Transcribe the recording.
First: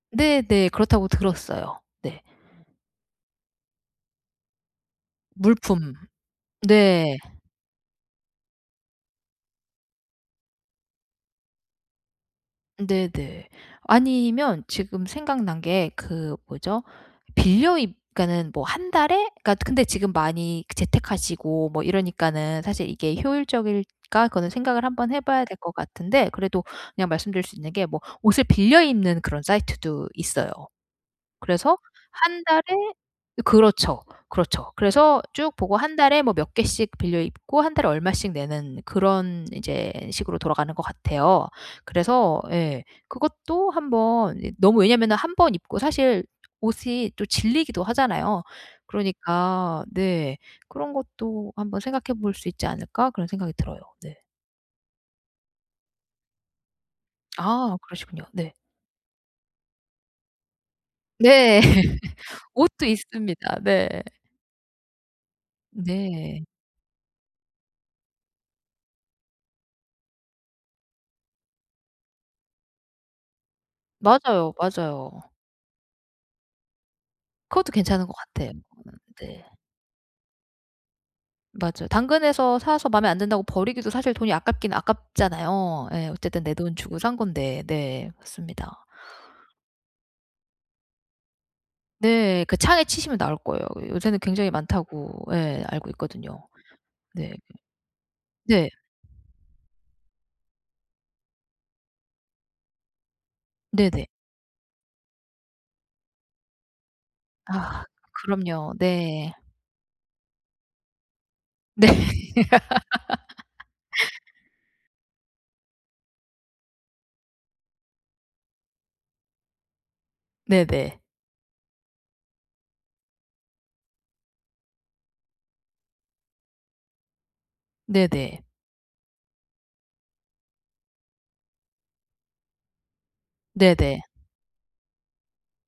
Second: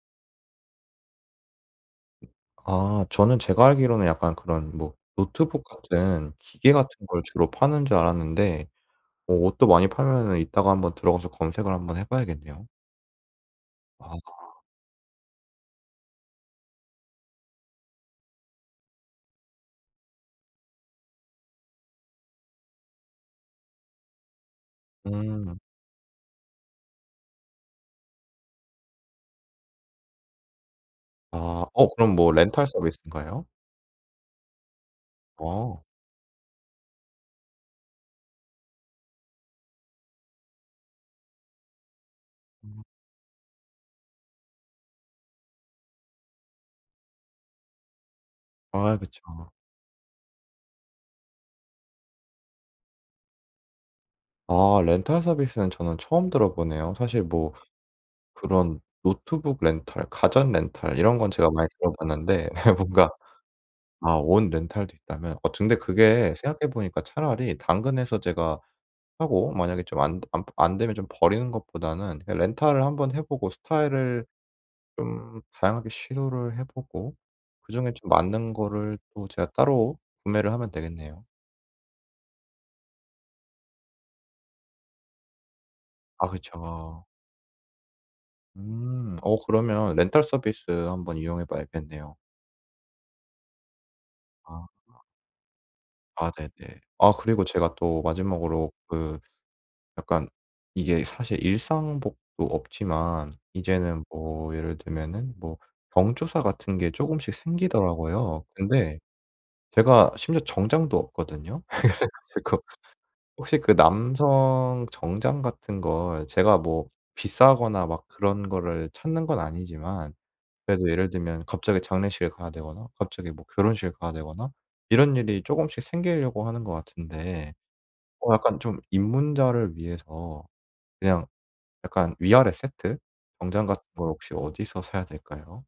네네. 그렇다고 들었어요. 네. 아 저는 제가 알기로는 약간 그런 뭐 노트북 물품. 같은 기계 같은 네. 걸 주로 파는 줄 알았는데 뭐 옷도 많이 팔면은 이따가 한번 들어가서 검색을 한번 해 봐야겠네요. 네네. 아. 아니면 지금 생각난 게 그 뭐죠? 빌려입 그니까는 뭐 1 달에 근데 지금 많이 재택 하시고 뭐 이러니까는 사실 이게 효율적일까? 그거는 생각을 한번 해 봐야 될 음. 것 같은데 그래도 그냥 말씀 드릴 수 있는 게 뭐 옷을 빌려 입는 그런 사이트도 있어요. 아 그래서 어 그럼 뭐 1 달에 렌탈 서비스인가요? 그렇죠. 그렇죠. 그래서 쭉 보고 아. 1 달에 뭐 몇 개씩 빌려 입고 1 달에 얼마씩 내는 그런 이제 식으로 돌아가는 것 같아요. 그래서 음. 예. 그것도 한번 너무 왜냐면은 1 번 입고 사실 옷이 또 질리기도 하잖아요. 아 그쵸. 그러니까 네. '그런 것도 한번 생각해 볼 수 있지 않을까?' 그런 생각이 들어요. 네. 아 렌탈 서비스는 저는 처음 들어 보네요. 사실 뭐 아 그러시군요. 네. 그런 노트북 렌탈, 가전 렌탈 이런 건 제가 네. 많이 들어 봤는데 예 옷도 뭔가 있습니다. 네. 아 옷 렌탈도 있다면 어쩌 근데 그게 네. 생각해 보니까 차라리 당근에서 제가 사고 만약에 좀 안 되 안 부 안 되면 좀 버리는 것보다는 예 렌탈을 한번 해 보고 스타일을 맞아요, 맞아요. 좀 다양하게 시도를 해 보고 그것도 그 중에 괜찮은 좀 것 같아요 맞는 거를 [unintelligible] 또 네. 제가 따로 구매를 하면 되겠네요. 맞아요. 당근에서 사서 맘에 안 든다고 버리기도 사실 돈이 아깝긴 아깝잖아요. 예. 아 어쨌든 내 돈 주고 그쵸. 산 건데. 네. 맞습니다. 음 어 그러면 렌탈 서비스 한번 이용해 봐야겠네요. 네. 그 창에 치시면 나올 거예요. 요새는 굉장히 아. 많다고 예. 알고 아 있거든요. 네네. 아 네 그리고 제가 또 그 네. 마지막으로 그 약간 이게 사실 일상복도 없지만 이제는 네네. 뭐 예를 들면은 뭐 경조사 같은 게 조금씩 아 생기더라고요. 그럼요. 근데 네. 제가 심지어 정장도 없거든요. 네. 그래가지고 혹시 그 남성 정장 같은 걸 제가 뭐 비싸거나 막 그런 거를 찾는 건 아니지만 그래도 네네. 예를 들면 갑자기 장례식에 가야 되거나 갑자기 뭐 결혼식에 가야 되거나 이런 일이 조금씩 생기려고 하는 것 같은데 뭐 네네. 약간 좀 입문자를 위해서 그냥 약간 위 아래 세트 정장 같은 네네. 거 혹시 어디서 사야 될까요?